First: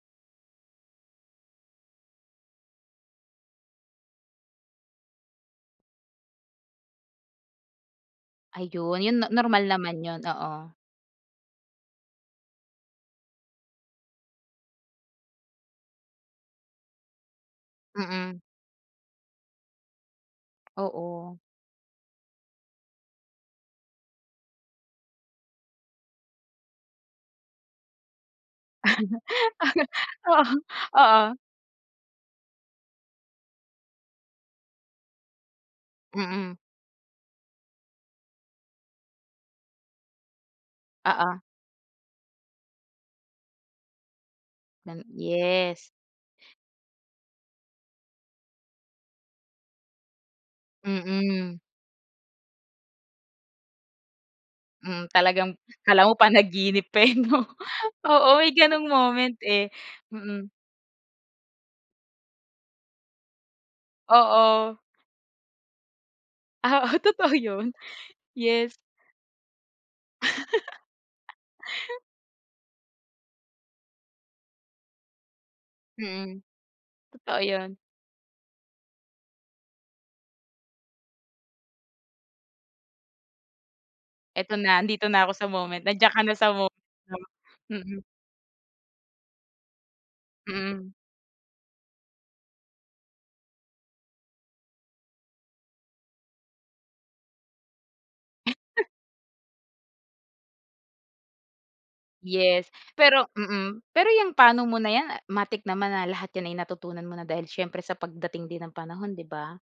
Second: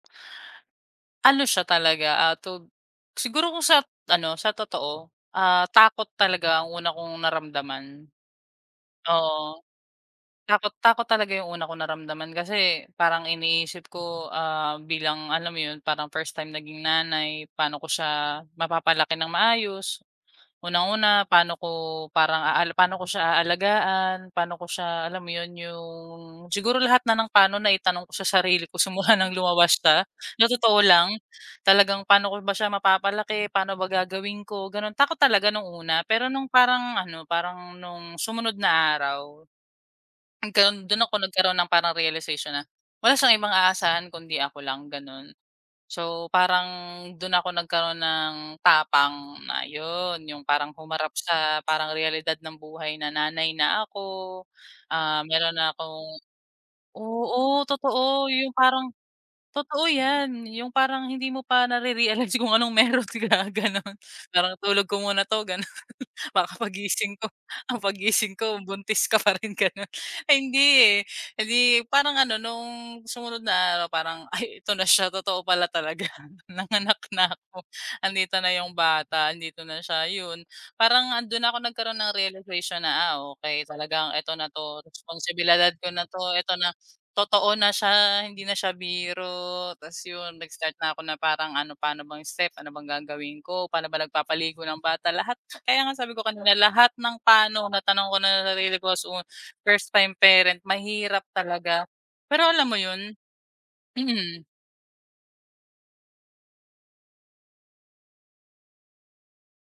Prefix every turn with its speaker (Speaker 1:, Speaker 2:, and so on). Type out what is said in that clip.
Speaker 1: Ano siya talaga, ah, tog siguro kung sat ano sa totoo, ah, takot talaga ang una kong naramdaman.
Speaker 2: Ayun, yun
Speaker 1: Oo.
Speaker 2: normal naman yun,
Speaker 1: Takot
Speaker 2: oo.
Speaker 1: takot talaga 'yong una kong naramdaman, kasi parang iniisip ko, ah, bilang alam mo 'yon, parang first time naging nanay, paano ko
Speaker 2: Mm.
Speaker 1: siya mapapalaki ng maayos, unang-una
Speaker 2: Oo.
Speaker 1: paano ko parang paano ko siya aalagaan, paano ko siya alam mo 'yon, 'yong siguro lahat na ng paano na itanong ko sa sarili ko simula ng lumabas siya,
Speaker 2: Oo,
Speaker 1: na totoo lang.
Speaker 2: oo.
Speaker 1: Talagang paano ko ba siya mapapalaki, paano ba gagawin ko, gano'n. Takot talaga nung una, pero no'ng
Speaker 2: Mm.
Speaker 1: parang ano, parang no'ng sumunod na araw. Nagkaro'n dun ako
Speaker 2: Oo.
Speaker 1: nagkaroon ng parang realization na wala siyang ibang aasahan kundi ako lang
Speaker 2: Ng
Speaker 1: gano'n.
Speaker 2: yes.
Speaker 1: So parang dun ako nagkaroon ng tapang na yun, yung parang humarap sa
Speaker 2: Mm.
Speaker 1: parang realidad ng buhay na nanay na ako.
Speaker 2: Mm,
Speaker 1: Ah, meron
Speaker 2: talagang
Speaker 1: na
Speaker 2: akala mo
Speaker 1: akong,
Speaker 2: panaginip pa, eh, 'no.
Speaker 1: oo,
Speaker 2: Oo
Speaker 1: totoo
Speaker 2: may
Speaker 1: yung
Speaker 2: gano'ng
Speaker 1: parang,
Speaker 2: moment, eh,
Speaker 1: totoo yan,
Speaker 2: mm.
Speaker 1: yung parang hindi mo pa nare-realize kung anong meron ka gano'n, parang
Speaker 2: Oo.
Speaker 1: tulog ko muna 'to gano'n, para kapag
Speaker 2: Ah,
Speaker 1: gising ko,
Speaker 2: totoo yun,
Speaker 1: ah, paggising ko
Speaker 2: yes.
Speaker 1: buntis ka pa rin gano'n, ay hindi, eh, di parang ano no'ng sumunod na araw parang ay ito na siya totoo pala talaga
Speaker 2: Mm.
Speaker 1: nanganak na
Speaker 2: Totoo
Speaker 1: ako
Speaker 2: yun.
Speaker 1: andito na yung bata, andito na siya, yun. Parang, ah, dun na ako nagkaroon ng realization na, "ah, okey talagang eto na
Speaker 2: Eto na
Speaker 1: 'to,
Speaker 2: nandito na ko sa
Speaker 1: responsibilidad
Speaker 2: moment,
Speaker 1: ko na
Speaker 2: nandiyan ka na
Speaker 1: 'to,
Speaker 2: sa
Speaker 1: eto
Speaker 2: moment,
Speaker 1: na,
Speaker 2: 'no,
Speaker 1: totoo na
Speaker 2: mm.
Speaker 1: siya hindi na siya biro," ta's yun nag-start
Speaker 2: Mm.
Speaker 1: na ko na parang ano paano bang step, ano bang gagawin ko, paano ba nagpapaligo ng bata, lahat, kaya nga sabi ko kanina lahat ng pa'no natanong ko na sarili ko as first time parent mahirap talaga. Pero alam
Speaker 2: Yes,
Speaker 1: mo yun.
Speaker 2: pero mm, pero yung
Speaker 1: Mm.
Speaker 2: pa'no mo na yan matik naman na lahat 'yan ay natutunan mo na dahil siyempre sa pagdating din ng panahon 'di ba?